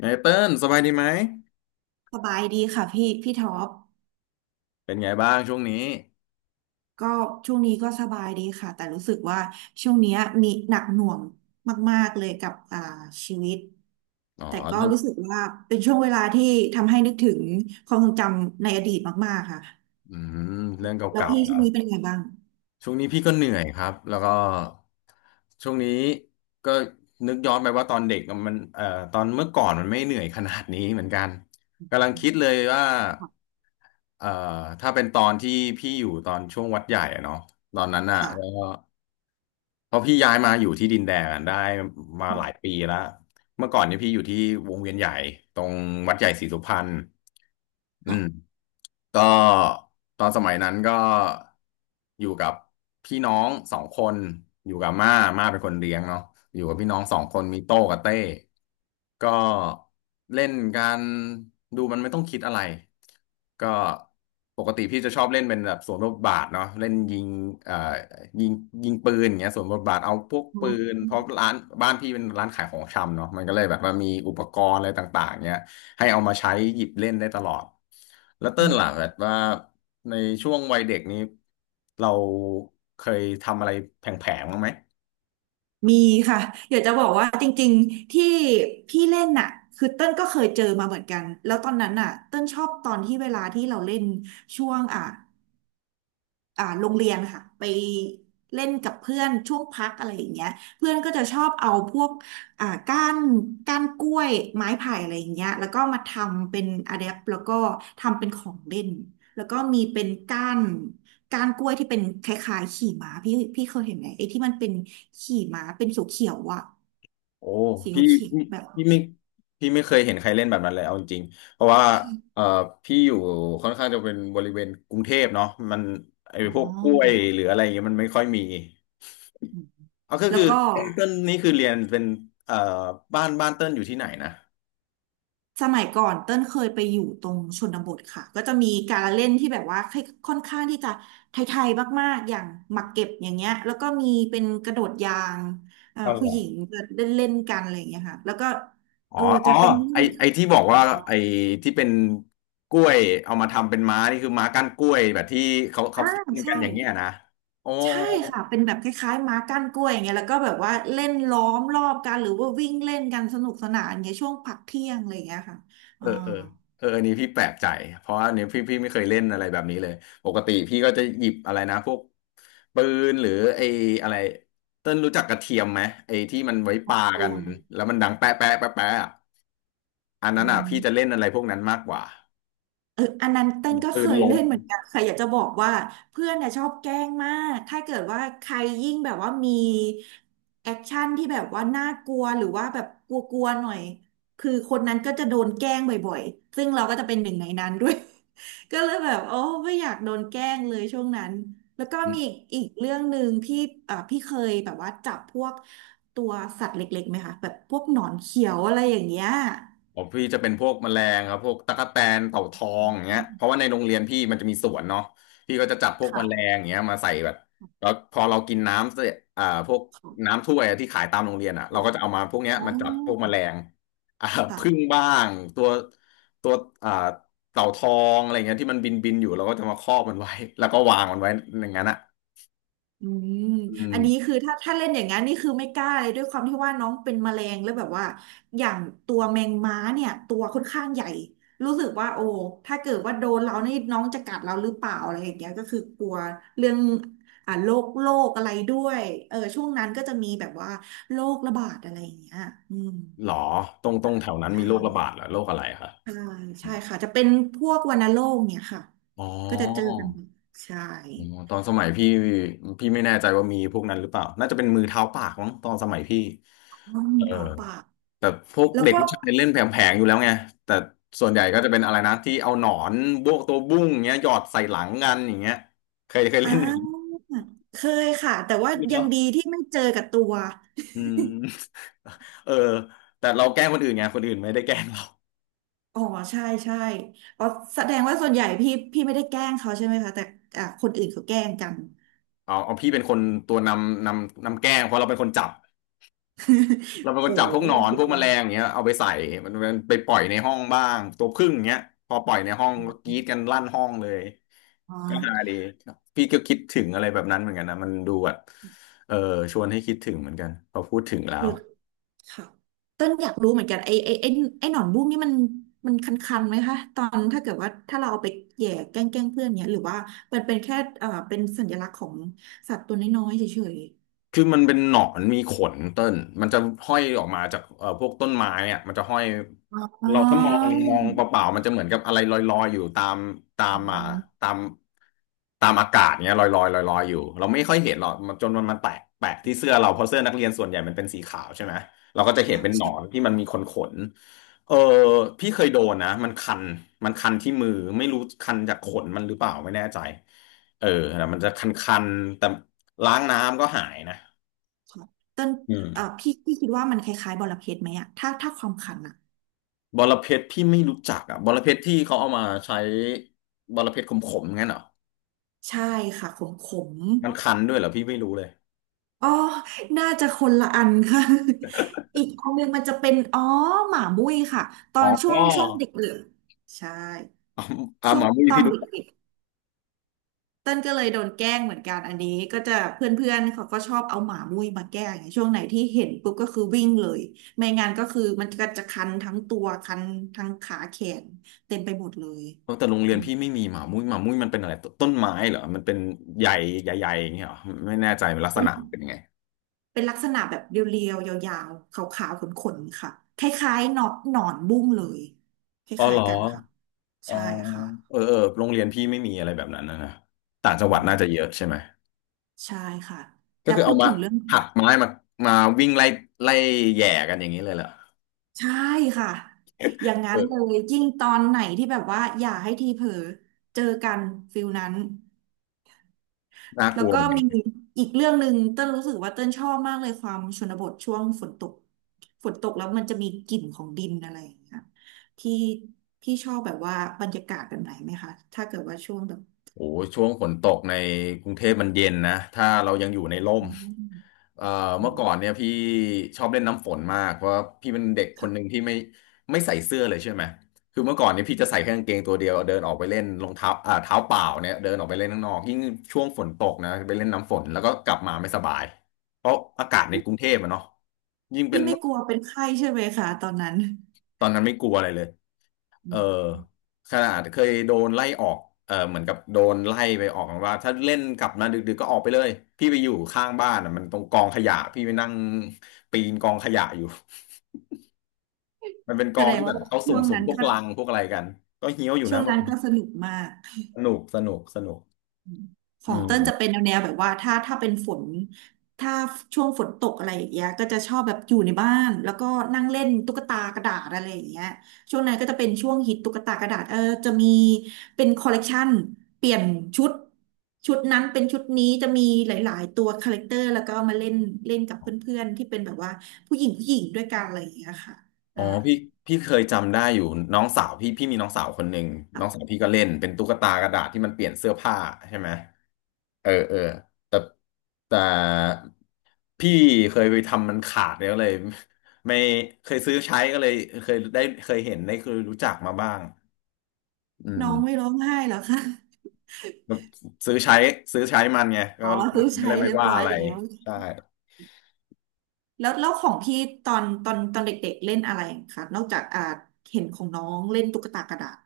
ไงเติ้ลสบายดีไหมสบายดีค่ะพี่ท็อปเป็นไงบ้างช่วงนี้ก็ช่วงนี้ก็สบายดีค่ะแต่รู้สึกว่าช่วงเนี้ยมีหนักหน่วงมากๆเลยกับชีวิตอ๋อแต่ก็เรื่องรู้สึกว่าเป็นช่วงเวลาที่ทำให้นึกถึงความทรงจำในอดีตมากๆค่ะอืมเรื่องเแล้วก่าพี่ๆเหรช่วงอนี้เป็นไงบ้างช่วงนี้พี่ก็เหนื่อยครับแล้วก็ช่วงนี้ก็นึกย้อนไปว่าตอนเด็กอะมันตอนเมื่อก่อนมันไม่เหนื่อยขนาดนี้เหมือนกันกำลังคิดเลยว่าค่ะเอ่อถ้าเป็นตอนที่พี่อยู่ตอนช่วงวัดใหญ่อะเนาะตอนนั้นอ่ะแล้วค่ะก็เพราะพี่ย้ายมาอยู่ที่ดินแดงอะได้มาหลายปีแล้วเมื่อก่อนเนี่ยพี่อยู่ที่วงเวียนใหญ่ตรงวัดใหญ่ศรีสุพรรณอืม ก็ตอนสมัยนั้นก็อยู่กับพี่น้องสองคนอยู่กับม่าม่าเป็นคนเลี้ยงเนาะอยู่กับพี่น้องสองคนมีโต้กับเต้ก็เล่นกันดูมันไม่ต้องคิดอะไรก็ปกติพี่จะชอบเล่นเป็นแบบสวนบทบาทเนาะเล่นยิงเอ่อยิงปืนอย่างเงี้ยสวนบทบาทเอาพวกอืปืมนเพราะร้านพี่เป็นร้านขายของชำเนาะมันก็เลยแบบว่ามีอุปกรณ์อะไรต่างๆเงี้ย ให้เอามาใช้หยิบเล่นได้ตลอด แล้วเติ้อืลมล่ะแบบว่าในช่วงวัยเด็กนี้เราเคยทำอะไรแผลงๆบ้างไหมมีค่ะอยากจะบอกว่าจริงๆที่พี่เล่นน่ะคือเต้นก็เคยเจอมาเหมือนกันแล้วตอนนั้นน่ะเต้นชอบตอนที่เวลาที่เราเล่นช่วงอ่ะ โรงเรียนค่ะไปเล่นกับเพื่อนช่วงพักอะไรอย่างเงี้ยเพื่อนก็จะชอบเอาพวกก้านก้านกล้วยไม้ไผ่อะไรอย่างเงี้ยแล้วก็มาทำเป็นอะแดปแล้วก็ทำเป็นของเล่นแล้วก็มีเป็นก้านก้านกล้วยที่เป็นคล้ายๆขี่ม้าพี่เคยเห็นไหมไอ้ที่มันเป็นขี่ม้าเป็นสีเขียวๆอ่ะโอ้สีพี่เขียวพี่ๆแบบพี่ไม่พี่ไม่เคยเห็นใครเล่นแบบนั้นเลยเอาจริงๆเพราะว่าเอ่อพี่อยู่ค่อนข้างจะเป็นบริเวณกรุงเทพเนาะมันไอ้อ๋พอวกกล้วยหรืออะไรอย่างเงี้ยมันไม่ค่อยมีเอาก็แล้คืวอก็ เติ้ลนี่คือเรียนเป็นเอ่อบ้านเติ้ลอยู่ที่ไหนนะสมัยก่อนเต้นเคยไปอยู่ตรงชนบทค่ะก็จะมีการละเล่นที่แบบว่าค่อนข้างที่จะไทยๆมากๆอย่างหมากเก็บอย่างเงี้ยแล้วก็มีเป็นกระโดดยางอ๋อเหรผู้อ หญิงจะเล่นเล่นกันอะไรอย่างเงี้ยค่ะแล้วก็อ๋อเอออ๋จะอเป็นไอที่บอกอ๋อว่าไอที่เป็นกล้วยเอามาทำเป็นม้านี่คือม้าก้านกล้วยแบบที่เขาอ่าซิ่งกัใช่นอย่างเงี้ยนะโอ้ใช่ค่ะเป็นแบบคล้ายๆม้าก้านกล้วยอย่างเงี้ยแล้วก็แบบว่าเล่นล้อมรอบกันหรือว่าวิ่งเล่นกันสนุกสนานอย่างเงี้ยช่วงพักเที่ยงอะไรอย่างเงี้ยค่ะเออ่าอเออเอออันนี้พี่แปลกใจเพราะอันนี้พี่ไม่เคยเล่นอะไรแบบนี้เลยปกติพี่ก็จะหยิบอะไรนะพวกปืนหรือไออะไรเต้นรู้จักกระเทียมไหมไอที่มันไว้พัปากกัเที่นยงแล้วมันดังแป๊ะแป๊ะแป๊ะแป๊ะอะอันอืนั้นอ่ะพี่จะเล่ม นอะไรพวกนั้นมากกว่าเอออันนั้นเต้นก็ปืเคนยลม เล่นเหมือนกันค่ะอยากจะบอกว่าเพื่อนเนี่ยชอบแกล้งมากถ้าเกิดว่าใครยิ่งแบบว่ามีแอคชั่นที่แบบว่าน่ากลัวหรือว่าแบบกลัวๆหน่อยคือคนนั้นก็จะโดนแกล้งบ่อยๆซึ่งเราก็จะเป็นหนึ่งในนั้นด้วย ก็เลยแบบโอ้ไม่อยากโดนแกล้งเลยช่วงนั้นแล้วก็มีอีกเรื่องหนึ่งที่พี่เคยแบบว่าจับพวกตัวสัตว์เล็กๆไหมคะแบบพวกหนอนเขียวอะไรอย่างเงี้ยของพี่จะเป็นพวกแมลงครับพวกตั๊กแตนเต่าทองอย่างเงี้ยเพราะว่าในโรงเรียนพี่มันจะมีสวนเนาะพี่ก็จะจับพวกแมลงค่ะ อย่างเงี้ยมาใส่แบบแล้วพอเรากินน้ำเสร็จอ่าพวกน้ำถ้วยอะที่ขายตามโรงเรียนอ่ะเราก็จะเอามาพวกเนี้ยอ๋อมาจับพวกแมลงอ่าผึ้งค่ะบ้างตัวตัวอ่าเต่าทองอะไรเงี้ยที่มันบินอยู่เราก็จะมาครอบมันไว้แล้วก็วางมันไว้อย่างนั้นอ่ะอืมอืมอันนี้คือถ้าเล่นอย่างนั้นนี่คือไม่กล้าเลยด้วยความที่ว่าน้องเป็นแมลงแล้วแบบว่าอย่างตัวแมงม้าเนี่ยตัวค่อนข้างใหญ่รู้สึกว่าโอ้ถ้าเกิดว่าโดนเรานี่น้องจะกัดเราหรือเปล่าอะไรอย่างเงี้ยก็คือกลัวเรื่องโรคโรคอะไรด้วยเออช่วงนั้นก็จะมีแบบว่าโรคระบาดอะไรอย่างเงี้ยอืมหรอตรงแถวนั้นใช่มีโรคระบาดเหรอโรคอะไรคะใช่ใช่ค่ะจะเป็นพวกวัณโรคเนี่ยค่ะอ๋อ ก็จะเจอกันบ่อยใช่อ๋อตอนสมัยพี่พี่ไม่แน่ใจว่ามีพวกนั้นหรือเปล่าน่าจะเป็นมือเท้าปากมั้งตอนสมัยพี่อืมเออเท้าปากแต่พวกแล้วเด็กก็ ผู้ชายเล่นแผลงๆอยู่แล้วไงแต่ส่วนใหญ่ก็จะเป็นอะไรนะที่เอาหนอนบวกตัวบุ้งอย่างเงี้ยหยอดใส่หลังกันอย่างเงี้ยเคยอ่เล่นอย่างนี้าเคยค่ะแต่ว่ายัเนาะงดีที่ไม่เจอกับตัว อืม เออแต่เราแกล้งคนอื่นไงคนอื่นไม่ได้แกล้งเราอ๋อใช่ใช่อ๋อแสดงว่าส่วนใหญ่พี่ไม่ได้แกล้งเขาใช่ไหมคะแต่อ่ะคนอื่นเขาแกล้งกัน เอาพี่เป็นคนตัวนำนำแกล้งเพราะเราเป็นคนจับ เราเป็ นคโหนจับพวกหนอนสุพดวกแมยลองอย่าดงเงี้ยเอาไปใส่มันไปปล่อยในห้องบ้างตัวผึ้งอย่างเงี้ยพอปล่อยในห้องก็กรี๊ดกันลั่นห้องเลยอ๋ก็ฮาอดีพี่ก็คิดถึงอะไรแบบนั้นเหมือนกันนะมันดูแบบเออชวนให้คิดถึงเหมือนกันพอพูดถึงแล้เอว ค่ะ ต้นอยากรู้เหมือนกันไอ้หนอนบุ้งนี่มันมันคันๆไหมคะตอนถ้าเกิดว่าถ้าเราเอาไปแหย่แกล้งเพื่อนเนี้ยหรือว่ามันเป็นแค่เป็นสัญลักษณ์ของสัตว์ตัวน้อยๆเฉยคือมันเป็นหนอนมีขนเต้นมันจะห้อยออกมาจากพวกต้นไม้อ่ะมันจะห้อยๆอ๋อเราถ้ามองเปล่าๆมันจะเหมือนกับอะไรลอยๆอยู่ตามตาอืมอ่าม ตามตามอากาศเนี้ยลอยๆลอยๆอยู่เราไม่ค่อยเห็นหรอกมันจนมันแตกแปะที่เสื้อเราเพราะเสื้อนักเรียนส่วนใหญ่มันเป็นสีขาวใช่ไหมเราก็จะเห็นเป็นหนอนที่มันมีขนเออพี่เคยโดนนะมันคันคันที่มือไม่รู้คันจากขนมันหรือเปล่าไม่แน่ใจเออแต่มันจะคันๆแต่ล้างน้ำก็หายนะ เต้นอืมพี่คิดว่ามันคล้ายๆบอระเพ็ดไหมอะถ้าความขันอะบอระเพ็ดพี่ไม่รู้จักอ่ะบอระเพ็ดที่เขาเอามาใช้บอระเพ็ดขมๆงั้นเหรอใช่ค่ะขมขมมันคันด้วยเหรอพี่ไม่รู้เลยอ๋อน่าจะคนละอันค่ะ อีกอันหนึงมันจะเป็นอ๋อหมามุ้ยค่ะตออ๋อ น ช่อ๋วงช่วงเด็กเหลืองใช่อช่หวงมามุ้ยตอพี่นรู้จักเด็กๆเต้นก็เลยโดนแกล้งเหมือนกันอันนี้ก็จะเพื่อนๆเขาก็ชอบเอาหมามุ้ยมาแกล้งองช่วงไหนที่เห็นปุ๊บก็คือวิ่งเลยไม่งั้นก็คือมันก็จะคันทั้งตัวคันทั้งขาแขนเต็มไปหมดเลยเออแต่โรงเรีอืยนม พี่ไม่มีหมามุ้ยหมามุ้ยมันเป็นอะไรต้นไม้เหรอมันเป็นใหญ่ใหญ่ๆอย่างเงี้ยเหรอไม่แน่ใจลักษณะเป็นยังไงเป็นลักษณะแบบเรียวๆ ยาวๆขาวๆขนๆ ค่ะ คล้ายๆหนอนหนอนบุ้งเลย คอ๋อเหล้ารยอๆ กันค่ะ อ๋อใช่ค่ะเออเออโรงเรียนพี่ไม่มีอะไรแบบนั้นนะต่างจังอืหวัดน่าจะเยอะมใช่ไหมใช่ค่ะ ก็แต่คือพูเอาดมาถึงเรื่อง หักไม้มามาวิ่งไล่ไล่แหย่กันอย่างนี้เลยเหรอใช่ค่ะ อย่างนั้นเลเออยยิ่งตอนไหนที่แบบว่าอย่าให้ทีเผลอเจอกันฟิลนั้น น่ากแล้วลัว ก็มีอีกเรื่องหนึ่งเต้นรู้สึกว่าเต้นชอบมากเลยความชนบทช่วงฝนตกฝนตกแล้วมันจะมีกลิ่นของดินอะไรอย่างเงี้ยที่พี่ชอบแบบว่าบรรยากาศแบบไหนไหมคะถ้าเกิดว่าช่วงแบบโอ้ช่วงฝนตกในกรุงเทพมันเย็นนะถ้าเรายังอยู่ในร่มอืมเอ่ออืเมื่อก่อนมเนี่ยพี่ชอบเล่นน้ำฝนมากเพราะพี่เป็นเด็กคนหนึ่งค่ะที่ไม่ใส่เสื้อเลยใช่ไหมคือเมื่อก่อนเนี่ยพี่จะใส่แค่กางเกงตัวเดียวเดินออกไปเล่นรองเท้าเท้าเปล่าเนี่ยเดินออกไปเล่นข้างนอกยิ่งช่วงฝนตกนะไปเล่นน้ำฝนแล้วก็กลับมาไม่สบายเพราะอากาศในกรุงเทพอะเนาะยิ่งเป็พี่นไม่กลัวเป็นไข้ใช่ไหมคะตอนนั้นตอนนั้นไม่กลัวอะไรเลย เออือมขนาดเคยโดนไล่ออกเออเหมือนกับโดนไล่ไปออกว่าถ้าเล่นกลับมาดึกๆก็ออกไปเลย พี่ไปอยู่ข้างบ้านอ่ะมันตรงกองขยะ พี่ไปนั่งปีนกองขยะอยู่ มันเป็นกแสองดงที่แบว่าบเขาสุช่วง่มนั้นๆพวกก็ลังพวกอะไรกันก็เฮี้ยวอยู่ช่วนะงมันนั้นก็สนุกมาก สนุกสนุกสนุกขอืองเติ้ลจะเป็นมแนวแบบว่าถ้าเป็นฝนถ้าช่วงฝนตกอะไรอย่างเงี้ยก็จะชอบแบบอยู่ในบ้านแล้วก็นั่งเล่นตุ๊กตากระดาษอะไรอย่างเงี้ยช่วงนั้นก็จะเป็นช่วงฮิตตุ๊กตากระดาษเออจะมีเป็นคอลเลกชันเปลี่ยนชุดชุดนั้นเป็นชุดนี้จะมีหลายๆตัวคาแรคเตอร์แล้วก็เอามาเล่นเล่นกับเพื่อนๆที่เป็นแบบว่าผู้หญิงผู้หญิงด้วยกันอะไรอย่างเงี้ยค่ะอ๋ออ่าพี่เคยจำได้อยู่น้องสาวพี่มีน้องสาวคนหนึ่งน้อค่ะงสาวพี่ก็เล่นเป็นตุ๊กตากระดาษที่มันเปลี่ยนเสื้อผ้าใช่ไหม เออเออแต่แต่พี่เคยไปทำมันขาดแล้วเลย ไม่เคยซื้อใช้ก็เลยเคยได้เคยเห็นได้เคยรู้จักมาบ้างอืมน้องไม่ร้องไห้เหรอคะซื้อใช้ซื้อใช้มันไงก็อ๋อซื้อก็ใช้เลยไม่เรียบว่าร้อยอะไรแล้ว ใช่ แล้วแล้วของพี่ตอนเด็กๆเล่นอะไรคะนอกจากเห็นของน้องเล่นตุ๊กตากระดาษ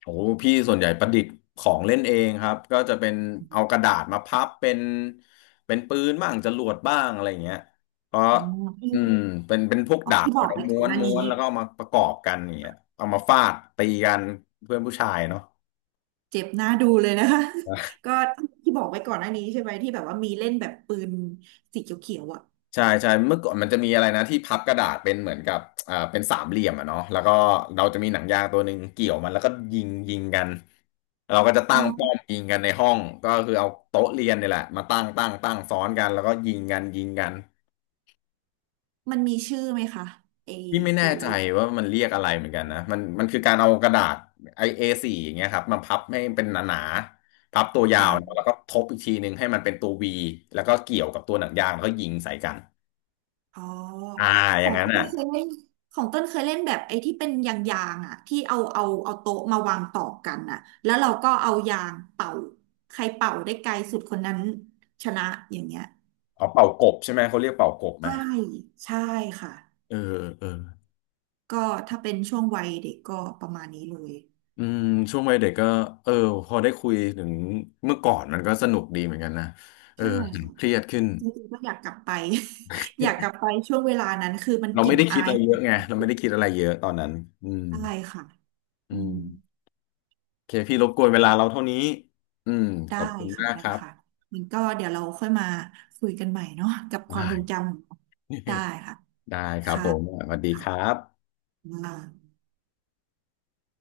โอ้พี่ส่วนใหญ่ประดิษฐ์ของเล่นเองครับก็จะเป็นเอากระดาษมาพับเป็นเป็นปืนบ้างจรวดบ้างอะไรอย่างเงี้ยเพราะอ๋อที่อืมเป็นพวกอ๋อดาบพี่บอกแล้วไว้ม้ก่อวนหนน้าม้นี้วนแล้วก็เอามาประกอบกันอย่างเงี้ยเอามาฟาดตีกันเพื่อนผู้ชายเนาะ เจ็บหน้าดูเลยนะคะ ก็ที่บอกไว้ก่อนหน้านี้ใช่ไหมที่แบบว่ามีเล่นแบบปืนสีเขียวๆอ่ะใช่ใช่เมื่อก่อนมันจะมีอะไรนะที่พับกระดาษเป็นเหมือนกับเป็นสามเหลี่ยมอะเนาะแล้วก็เราจะมีหนังยางตัวหนึ่งเกี่ยวมันแล้วก็ยิงกันเราก็จะอ๋ตั้องป้อมยิงกันในห้องก็คือเอาโต๊ะเรียนเนี่ยแหละมาตั้งซ้อนกันแล้วก็ยิงกันมันมีชื่อไหมคะไอพี่ไม่แน่ตัวใจละเล่น ว่ามันเรียกอะไรเหมือนกันนะมันคือการเอากระดาษไอเอสี่อย่างเงี้ยครับมาพับให้เป็นหนาๆพับตัวยาวเนอะแล้วก็ทบอีกทีหนึ่งให้มันเป็นตัววีแล้วก็เกี่ยวกับตัวหนังยางแล้วก็ยิงใส่กันอ๋ออ่าอขย่าองงนั้นต้อ่ะ นเคยเล่นของต้นเคยเล่นแบบไอ้ที่เป็นยางๆอ่ะที่เอาโต๊ะมาวางต่อกันอ่ะแล้วเราก็เอายางเป่าใครเป่าได้ไกลสุดคนนั้นชนะอย่างเงี้ยอ๋อเป่ากบใช่ไหมเขาเรียกเป่ากบไหมใช่ใช่ค่ะเออเออก็ถ้าเป็นช่วงวัยเด็กก็ประมาณนี้เลยอืมช่วงวัยเด็กก็เออพอได้คุยถึงเมื่อก่อนมันก็สนุกดีเหมือนกันนะเออใช่เห็นค่ะเครียดขึ้นจริงๆก็อยากกลับไป อยากกลับไปช่วงเวลานั้นคือมันเรากลิ่ไม่นได้อาคิดยอะไรขเยองอะไงเราไม่ได้คิดอะไรเยอะตอนนั้นอืมอะไรค่ะอือืม มโอเคพี่รบกวนเวลาเราเท่านี้อืมขได้อบคุณค่ะมากได้ครับค่ะมันก็เดี๋ยวเราค่อยมาคุยกันใหม่เนาะกับความได้ ทรงจำของเราได้ค่ะ ได้ครับค่ะผมสวัสดีคค่ะรับอ่า